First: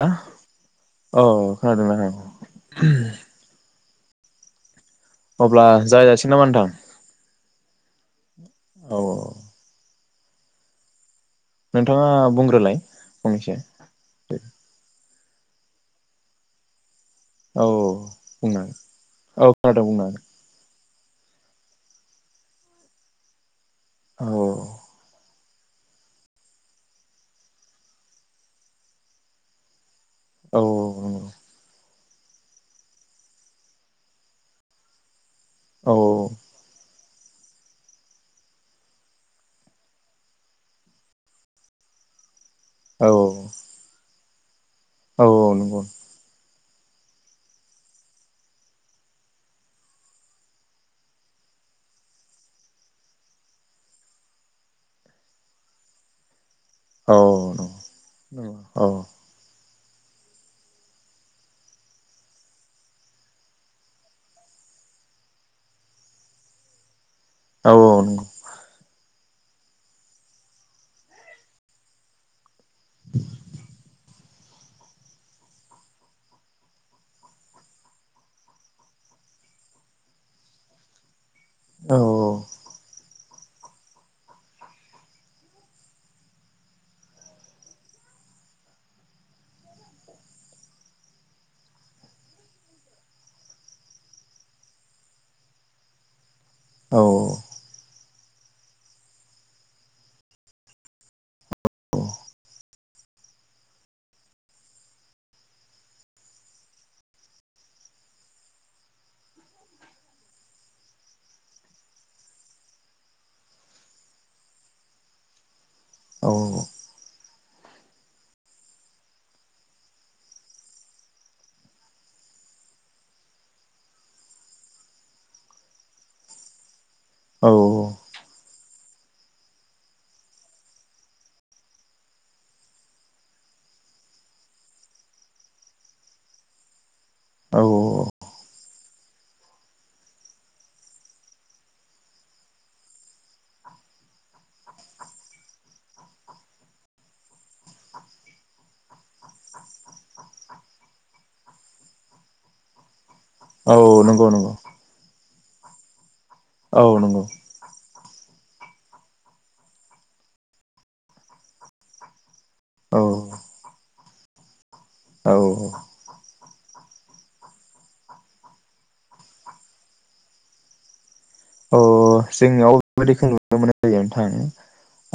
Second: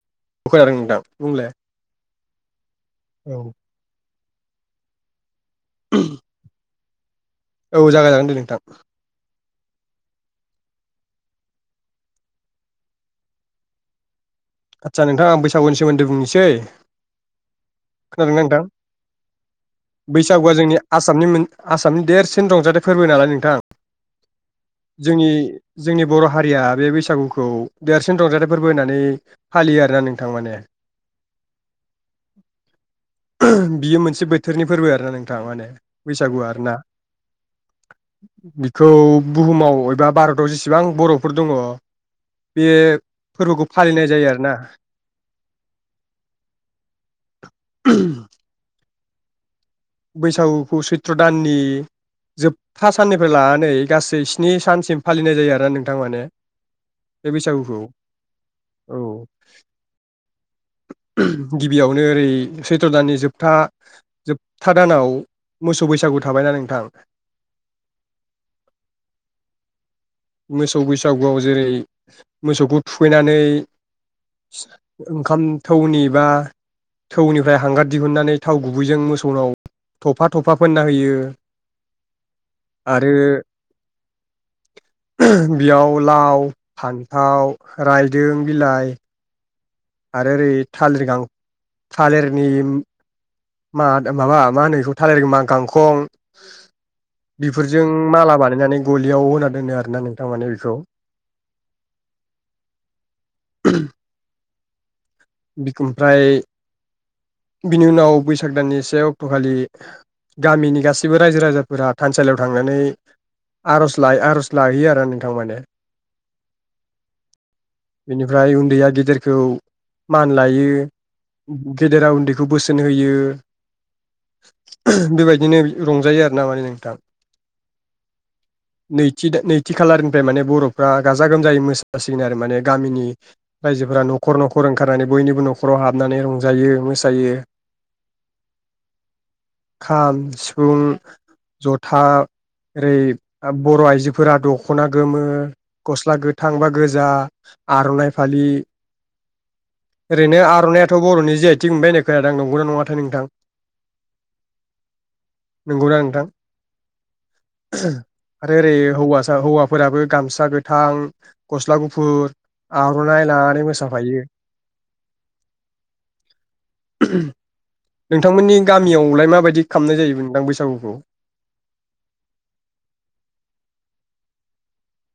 ह खोनादों नोंथां औ बुंलाय खोनादोंना औ अब्ला जायजासिगै नामा नोंथां औ जागाय जागोन दे नोंथां औ औ नोंथाङा बुंग्रोलाय फंनैसो दे आदसा नोंथां आं बैसागुनि सोमोन्दै बुंनोसै औ खोनादोंना बुंनो नोंथां हागोन औ खोनादों बुंनो बैसागुआ जोंनि आसामनि मोन आसामनि देरसिन रंजाथाइ फोरबो नालाय नोंथां हागोन जोंनि जोंनि बर' हारिया बे बैसागुखौ देरसिन रंजाथाइ फोरबो होननानै फालियो आरोना नों औ बियो मोनसे बोथोरनि फोरबो आरोना नों माने बैसागु औ आरो ना बिखौ बुहुमाव एबा बारदाव जिसिबां बर'फोर दङ, बे फोरबोखौ फालिनाय जायो आरोना। औ औ नंगौ। [inaudible] बैसागुखौ सैत्र' दाननि जोब्बथा साननिफ्राय लानानै गासै स्नि सानसिम फालिनाय जायो आरोना नोंथां माने। बे बैसागुखौ औ। गिबियावनो ओरै सैथ्र' दाननि जोबथा जोब्बथा दानाव मोसौ बैसागु थाबायना नोंथां। औ नंगौ। मोसौ बैसागुआव जेरै मोसौखौ थुखैनानै ओंखाम थौनि बा थौनिफ्राय हांगार दिहुननानै थाव गुबैजों मोसौनाव थफा थफा फोनना होयो। आरो बेयाव लाव, फान्थाव, रायदों बिलाइ आरो ओरै थालिर गां थालेरनि मा माबा मा होनो बेखौ थालेर मा गांखं बेफोरजों माला बानायनानै गलियाव होना दोनो आरोना नोंथां माने बेखौ। [inaudible] [inaudible] बिखो ओमफ्राय बिनि उनाव बैसाग दाननि से अक्ट'खालि गामिनि गासिबो रायजो राजाफोरा थानसालियाव थांनानै आर'ज लाय आर'ज लाहैयो आरो नोंथां माने। औ। बेनिफ्राय उन्दैया गेदेरखौ मान लायो, गेदेरा उन्दैखौ बोसोन होयो। बेबायदिनो रंजायो आरोना माने नोंथां। औ। नैथि नैथि खालारनिफ्राय माने बर'फ्रा गाजा गोमजायै मोसासिगोन आरो माने गामिनि रायजोफोरा न'खर न'खर ओंखारनानै बयनिबो न'खराव हाबनानै रंजायो मोस औ औ औ। खाम, सिफुं, जथा ओरै बर' आइजोफोरा दख'ना गोमो, गस्ला गोथां बा गोजा आर'नाइ फालि [inaudible] ओरैनो आर'नायाथ' बर'नि जि आइ थिग मोनबाय होननाय खोनादां, नंगौना नङाथाय नोंथां? औ नंगौ नंगौ। नंगौना नोंथां? औ नंगौ। आरो ओरै हौवासा हौवाफोराबो गामसा गोथां, गस्ला गुफुर औ आर'नाइ लानानै मोसाफायो। औ। [inaudible] नोंथांमोननि गामियावलाय माबायदि खामनाय जायो नोंथां बैसागुखौ? अह जोंनियाव बेबादिखौ नुनो मोननाय जायो नोंथां।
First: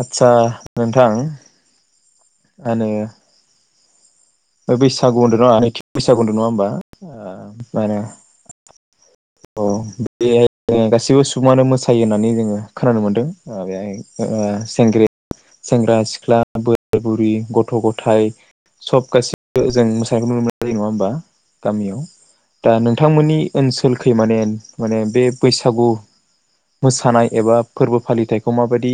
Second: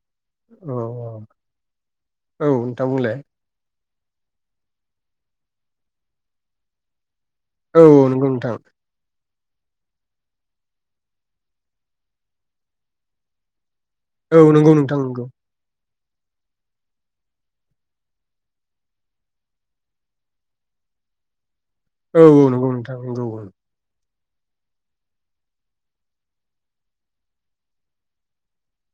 आदसा औ नोंथां औ नोंथां आनो बुंलाय बैसागु होनदो न' नैथि बैसागु होनदो नङा होनोमबा? औ नंगौ नोंथां। अह, बेहाय गासैबो सुबुङानो मोसायो होननानै जोङो खोनानो मोनदों । बेहाय ओ ओ औ नंगौ नोंथां सेंग्रि नंगौ सेंग्रा सिख्ला बोराइ बुरै गथ' गथाय सब गासि जों मोसानायखौ नुनो मोननाय जायो नङा होमबा गामियाव। औ औ नंगौ दा नोंथां नंगौ नोंथांमोननि औ ओनसोल खै माने माने बे बैसागु मोसानाय एबा फोरबो फालिथायखौ माबायदि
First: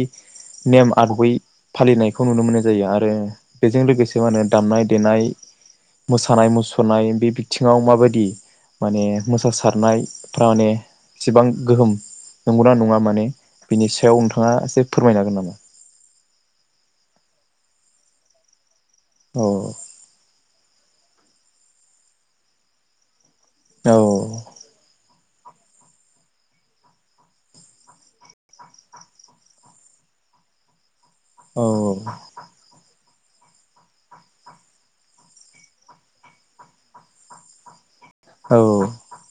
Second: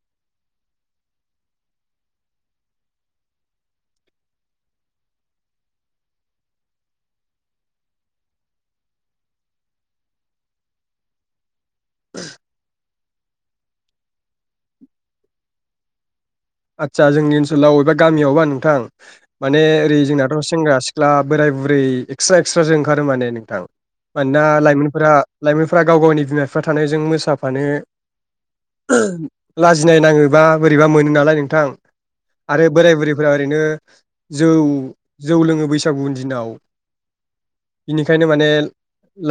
नेम आदबै फालिनायखौ नुनो मोननाय जायो आरो बेजों लोगोसे माने दामनाय देनाय मोसानाय मुसुरनाय बे बिथिङाव माबायदि माने मोसासारनायफ्रा माने एसेबां गोहोम नंगौ ना नङा माने बिनि सायाव नोंथाङा एसे फोरमायनो हागोन नामा? आदसा जोंनि ओनसोलाव एबा गामियावबा नोंथां औ माने ओरै जोंनाथ' सेंग्रा सि ख्ला बोराय बुरै एक्सट्रा एक्सट्रासो ओंखारो माने नोंथां। औ मानोना लाइमोनफोरा लाइमोनफ्रा गाव गावनि बिमा बिफा थानायजों मोसाफानो लाजिनाय नाङोबा बोरैबा मोनो नालाय औ नोंथां आरो बोराय बुरै फोरा ओरैनो जौ जौ लोङो बैसागुनि दिनाव। बिनिखायनो माने औ औ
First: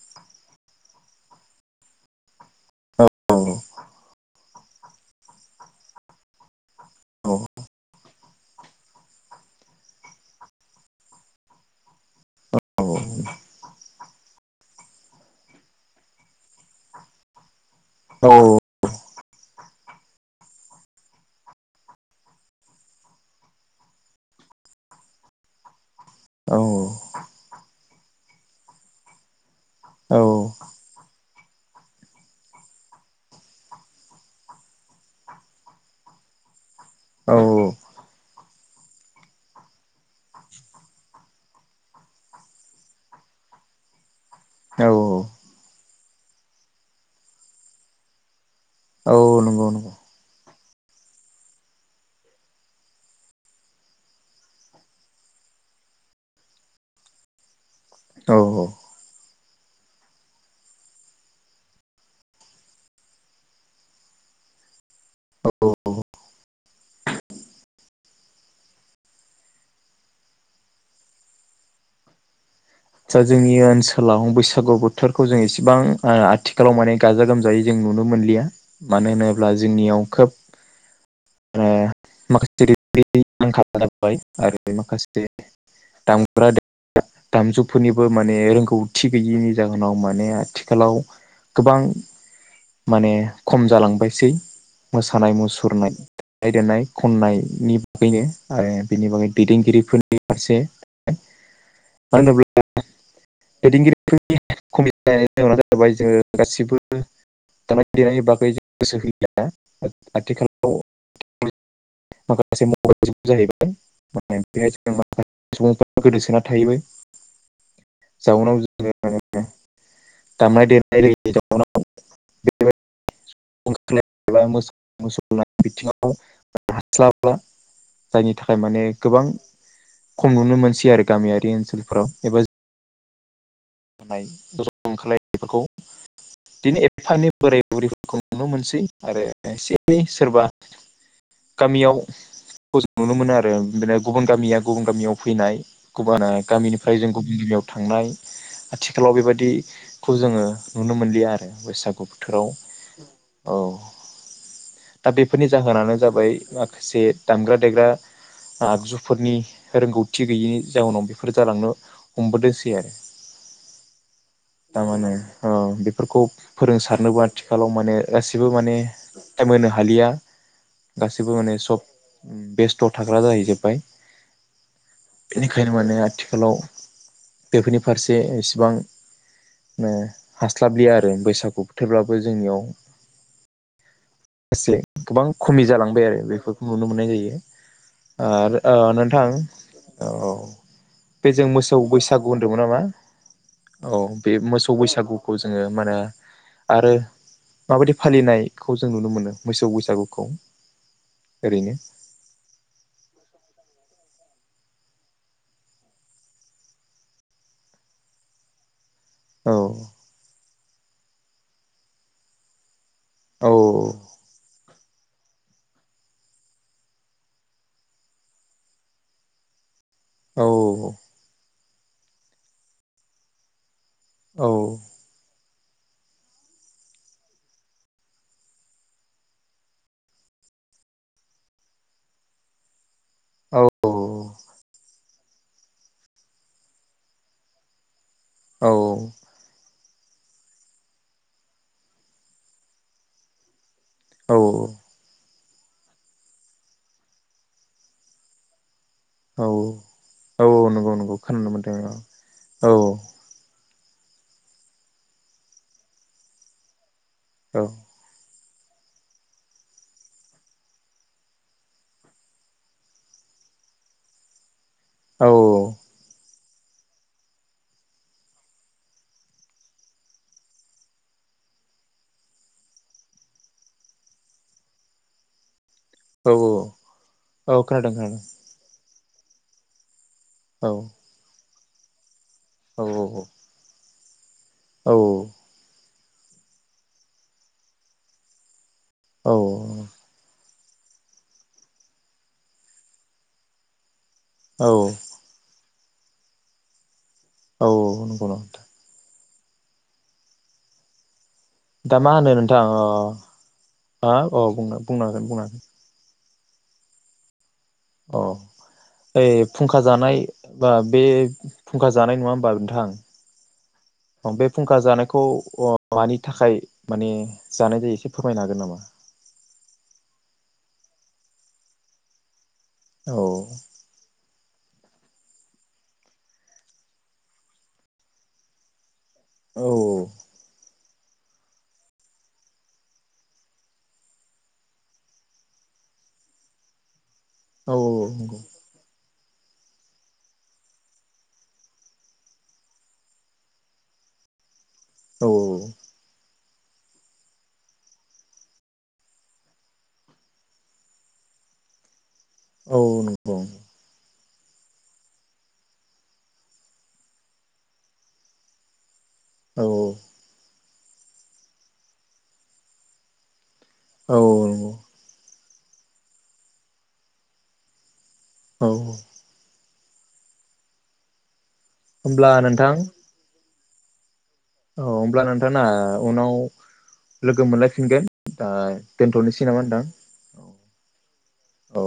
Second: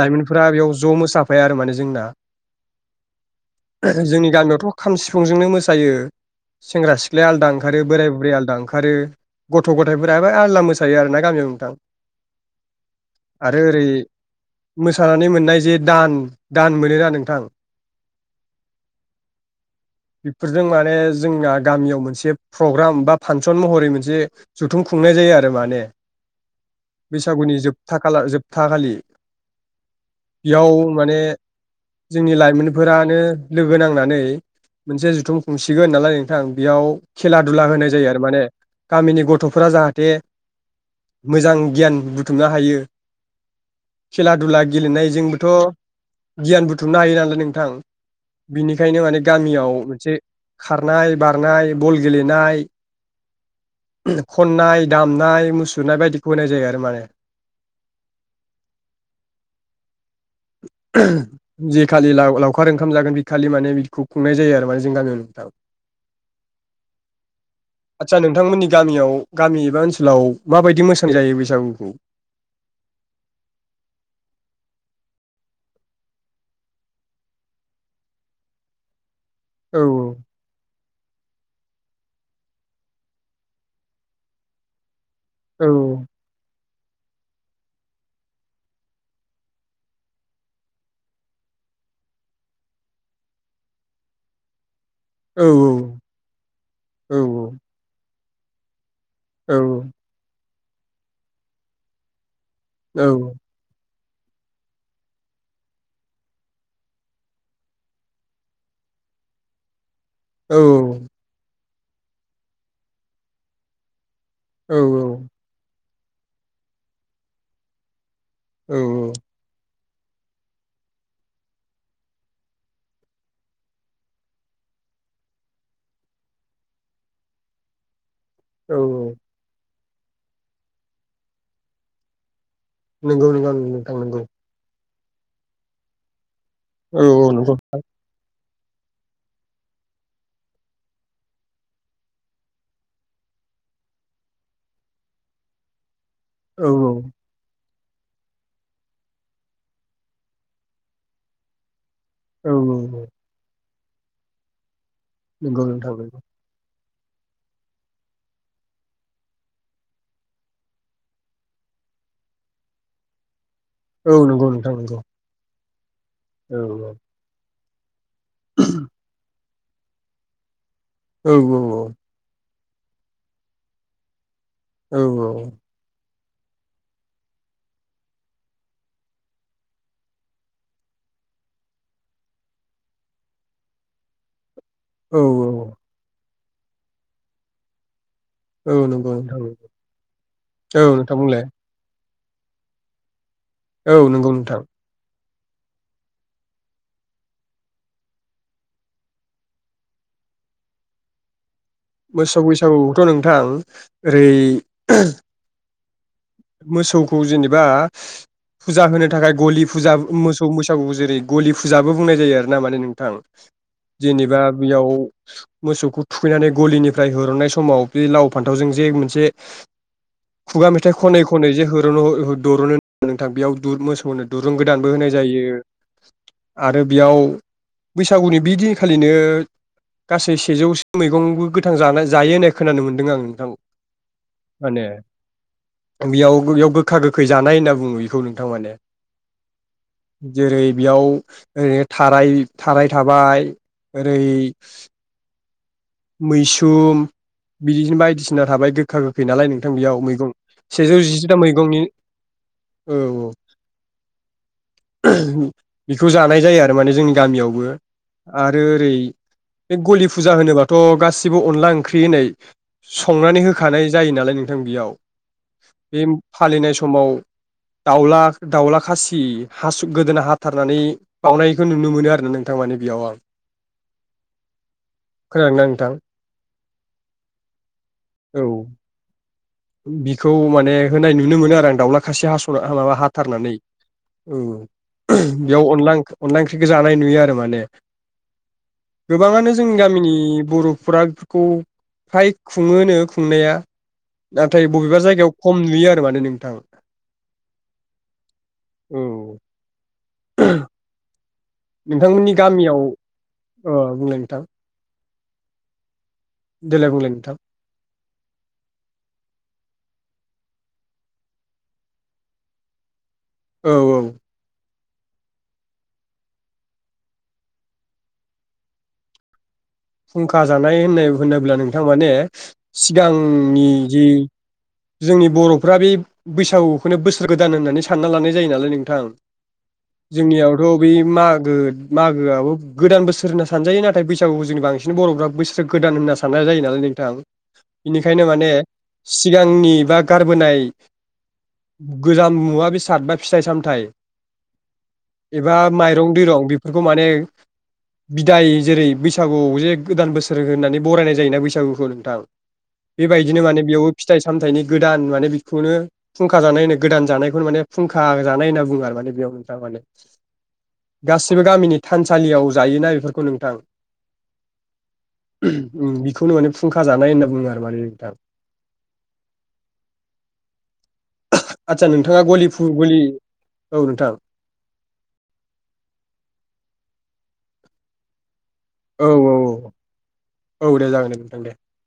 लाइमोनफोरा बेयाव ज' मोसाफाया आरो माने जोंना। जोंनि गामियावथ' खाम सिफुंजोंनो मोसायो सेंग्रा सि ख्लाया आलदा ओंखारो बोराय बुरैया आलदा ओंखारो। गथ' गथायफोराबो आलदा मोसायो आरो ना गामियाव नोंथां। आरो ओरै मोसानानै मोननाय जे दान दान मोनो ना नोंथां। औ। बेफोरजों माने जोंना गामियाव मोन से प्रग्राम बा फांसन महरै मोनसे जुथुम खुंनाय जायो आरो माने बैसागुनि जोबथा खालार जोबथा खालि। बेयाव माने जोंनि लाइमोनफोरानो लोगो नांनानै मोनसे जुथुम खुंसिगोन नालाय नोंथां। बेयाव खेला औ धुला होनाय जायो आरो माने गामिनि गथ'फोरा जाहाथे मोजां गियान बुथुमनो हायो। खेला धुला औ औ गेलेनायजोंबोथ' गियान बुथुमनो हायोनालाय नोंथां। बिनिखायनो औ माने नंगौ गामियाव नंगौ मोनसे खारनाय बारनाय बल गेलेनाय खननाय दामनाय मुसुरनाय बायदिखौ होनाय जायो आरो माने। औ औ। जे खालि लाव लावखार ओंखाम जागोन बे खालि माने बिखौ खुंनाय जायो आरो माने जों गामियाव नोंथां। [inaudible] आदसा नोंथांमोननि गामियाव गामि एबा ओनसोलाव माबायदि मोसानाय जायो बैसागुखौ? [inaudible] दा जोंनि ओनसोलाव बैसागु बोथोरखौ जों इसेबां आ आथिखालाव माने गाजा गोमजायै जों नुनो मोनलिया। मानो होनोब्ला औ जोंनियाव खोब [unintelligible] आरो माखा औ [unintelligible] दामजु फोरनिबो माने रोंगौथि गैयैनि जाहोनाव माने आथिखालाव गोबां माने खम जालांबायसै। मोसानाय औ मुसुरनाय [unintelligible] देनाय औ खननायनि [unintelligible] बेनि बागै औ दैदेनगिरिफोरनि फारसे [unintelligible] औ दैदेनगिरिफोरनि खमिनायनि जाहोना जाबाय जोङो गासिबो दामनाय देनायनि बागै जों गोसो [unintelligible] आथिखालाव माखासे औ [unintelligible] गोदोसोना थाहैबाय जाउनाव औ [unintelligible] दामनाय देनाय [unintelligible] [unintelligible] बिथिङाव। हास्लाबला जायनि थाखाय माने औ गोबां। खम नुनो मोनसै आरो गामियारि ओनसोलफोराव एबा। नंगौ नंगौ नोंथां नंगौ। लायफोरखौ दि औ एफानि औ नंगौ बोराय बुरैफोरखौ। नुनो मोनसै आरो एसे सोरबा। गामियावखौ जों नुनो मोनो आरो बिनो गुबुन गामिया गुबुन गामियाव फैनाय। गुबान औ गामिनिफ्राय जों गुबुन गामियाव थांनाय। आथिखालाव बेबायदिखौ जोङो नुनो मोनलिया आरो बैसाग। बोथोराव औ औ। दा बेफोरनि नंगौ नोंथां जाहोनानो नंगौ जाबाय माखासे दामग्रा देग्रा। आगजुफोरनि रोंगौथि गैयिनि जाउनाव बेफोर जालांनो हमबोदोंसै आरो। औ नंगौ नोंथां नंगौ दामानो औ। फोरखौ औ फोरोंसारनोबो आथिखालाव माने गासिबो माने टाइम होनो हालिया। गासिबो औ माने सब बेस्थ' थाग्रा जाहैजोब्बाय। औ बेनिखायनो माने आथिखालाव बेफोरनि फारसे बिसेबां हास्लाबलिया आरो बैसागु बोथोरब्लाबो जोंनियाव माखासे औ गोबां खमि जालांबाय आरो बेफोरखौ नुनो मोननाय जायो। ओ औ नंगौ नोंथां औ नोंथां बुंलाय बेजों मोसौ बैसाग। बैसागु होनदोंमोन नामा? औ नंगौ बे नोंथां मोसौ बैसागु। खौ जोङो माने आरो। माबायदि फालिनायखौ जों नुनो मोनो मोसौ बैसागुखौ ओरैनो। मोसौ बैसागुखौथ' नोंथां ओरै। मोसौखौ जेनेबा फुजा होनो थाखाय औ गलि फुजा मोसौ। मोसौ मैसागु जेरै गलि फुजाबो बुंनाय जायो आरो ना माने नोंथां औ जेनेबा। बेयाव मोसौखौ थुखैनानै गलिनिफ्राय हननाय समाव बे लाव फान्थावजों जे मोनसे। औ। नै जे होरनो द'रनो नोंथां। बेयाव मोसौनो औ दुरुं गोदानबो होनाय जायो। आरो बेयाव बैसागुनि बि दिनखालिनो। गासै सेजौसो मैगंबो गोथां जानाय जायो होननाय खोनानो मोनदों। दों आं नोंथां औ माने। बेयाव बेयाव गोखा गोखै जानाय होनना बुङो बेखौ नोंथां माने। जेरै बेयाव ओरैनो थाराय थाराय थाबाय। ओरै। औ मैसोम बिदिनो बायदिसिना थाबाय गो। गोखा गोखै नालाय औ नोंथां बेयाव मैगं औ नंगौ सेजौ नंगौ जिसेथा खोनानो मोनदों मैगंनि। औ औ। [unintelligible] बेखौ जानाय जायो आरो माने जोंनि गामियावबो। औ आरो ओरै बे गलि फुजा होनोब्ला। थ' गासिबो अनला ओंख्रि होननै संनानै होखानाय जायो नालाय नों। बेयाव औ बे फालिनाय समाव। दाउला दाउला खासि हासु गोदोना हाथारनानै बावनायखौ नुनो मोनो आरोना नोंथां। मानि बेयाव आं। [inaudible] खोनादों ना नों। औ औ औ खोनादों खोनादों। औ बिखौ माने होनाय नुनो मोनो आरो आं दाावला खासे हास'ना माबा हाथारनानै। उम बेयाव अनला अनला ओंख्रिखौ जानाय नुयो आरो माने। गोबाङानो जोंनि गामिनि बर' फरा [inaudible] फोरखौ फ्राय खुङोनो खुंनाया। औ नाथाय बबेबा जायगायाव खम नुयो आरो माने नोंथां औ नंगौ नोंथां औ दा मा नोंथांमोननि होनो नोंथां गामियाव अ बुंलाय आं अ नोंथां बुंनांगोन बुंनांगोन देलाय बुंलाय नोंथां औ ओइ फुंखा जानाय बा बे फुंखा जानाय नङा होमबा नोंथां औ औ खुंखा जानायखौ अ मानि थाखाय माने जानाय जायो एसे फोरमायनो हागोन नामा [unintelligible] खुंखा जानाय होननाय होनोब्ला नोंथां माने औ सिगांनि जि जोंनि बर'फ्रा बे बैसागुखौनो बोसोर गोदान होननानै सानना लानाय जायो नालाय नोंथां औ जोंनियावथ बै मागो मागोआबो गोदान बोसोर होनना सानजायो नाथाय बैसागुखौ जेनेबा बांसिन बिसोरनि बर'फ्रा बोसोर गोदान होनना साननाय जायो नालाय नोंथां औ -औ बेनिखायनो माने सिगांनि बा गारबोनाय गोजाम मुवा बेसाद बा फिथाइ - सामथाइ औ एबा माइरं दैरं बेफोरखौ माने बिदाय जेरै बैसागुआव जे गोदान बोसोर होननानै बरायनाय जायोना बैसागुखौ नोंथां औ नंगौ बेबायदिनो माने बेयावबो फिथाइ - सामथाइनि गोदान माने बेखौनो खुंखा जानाय होनो गोदान जानायखौनो माने फुंखा जानाय होनना बुङो आरो माने बेयाव नोंथां औ माने गासिबो गामिनि थानसालियाव जायोना बेफोरखौ नोंथां औ बेखौनो माने फुंखा जानाय होनना बुङो आरो माने नोंथां औ -औ आदसा नोंथाङा होमब्ला गलिफुं नोंथां गलि औ नोंथां औ होमब्ला नोंथाङा उनाव लोगो मोनलायफिनगोन आं औ दोनथ'नोसै नामा नोंथां औ औ दे जागोन दे नोंथां दे औ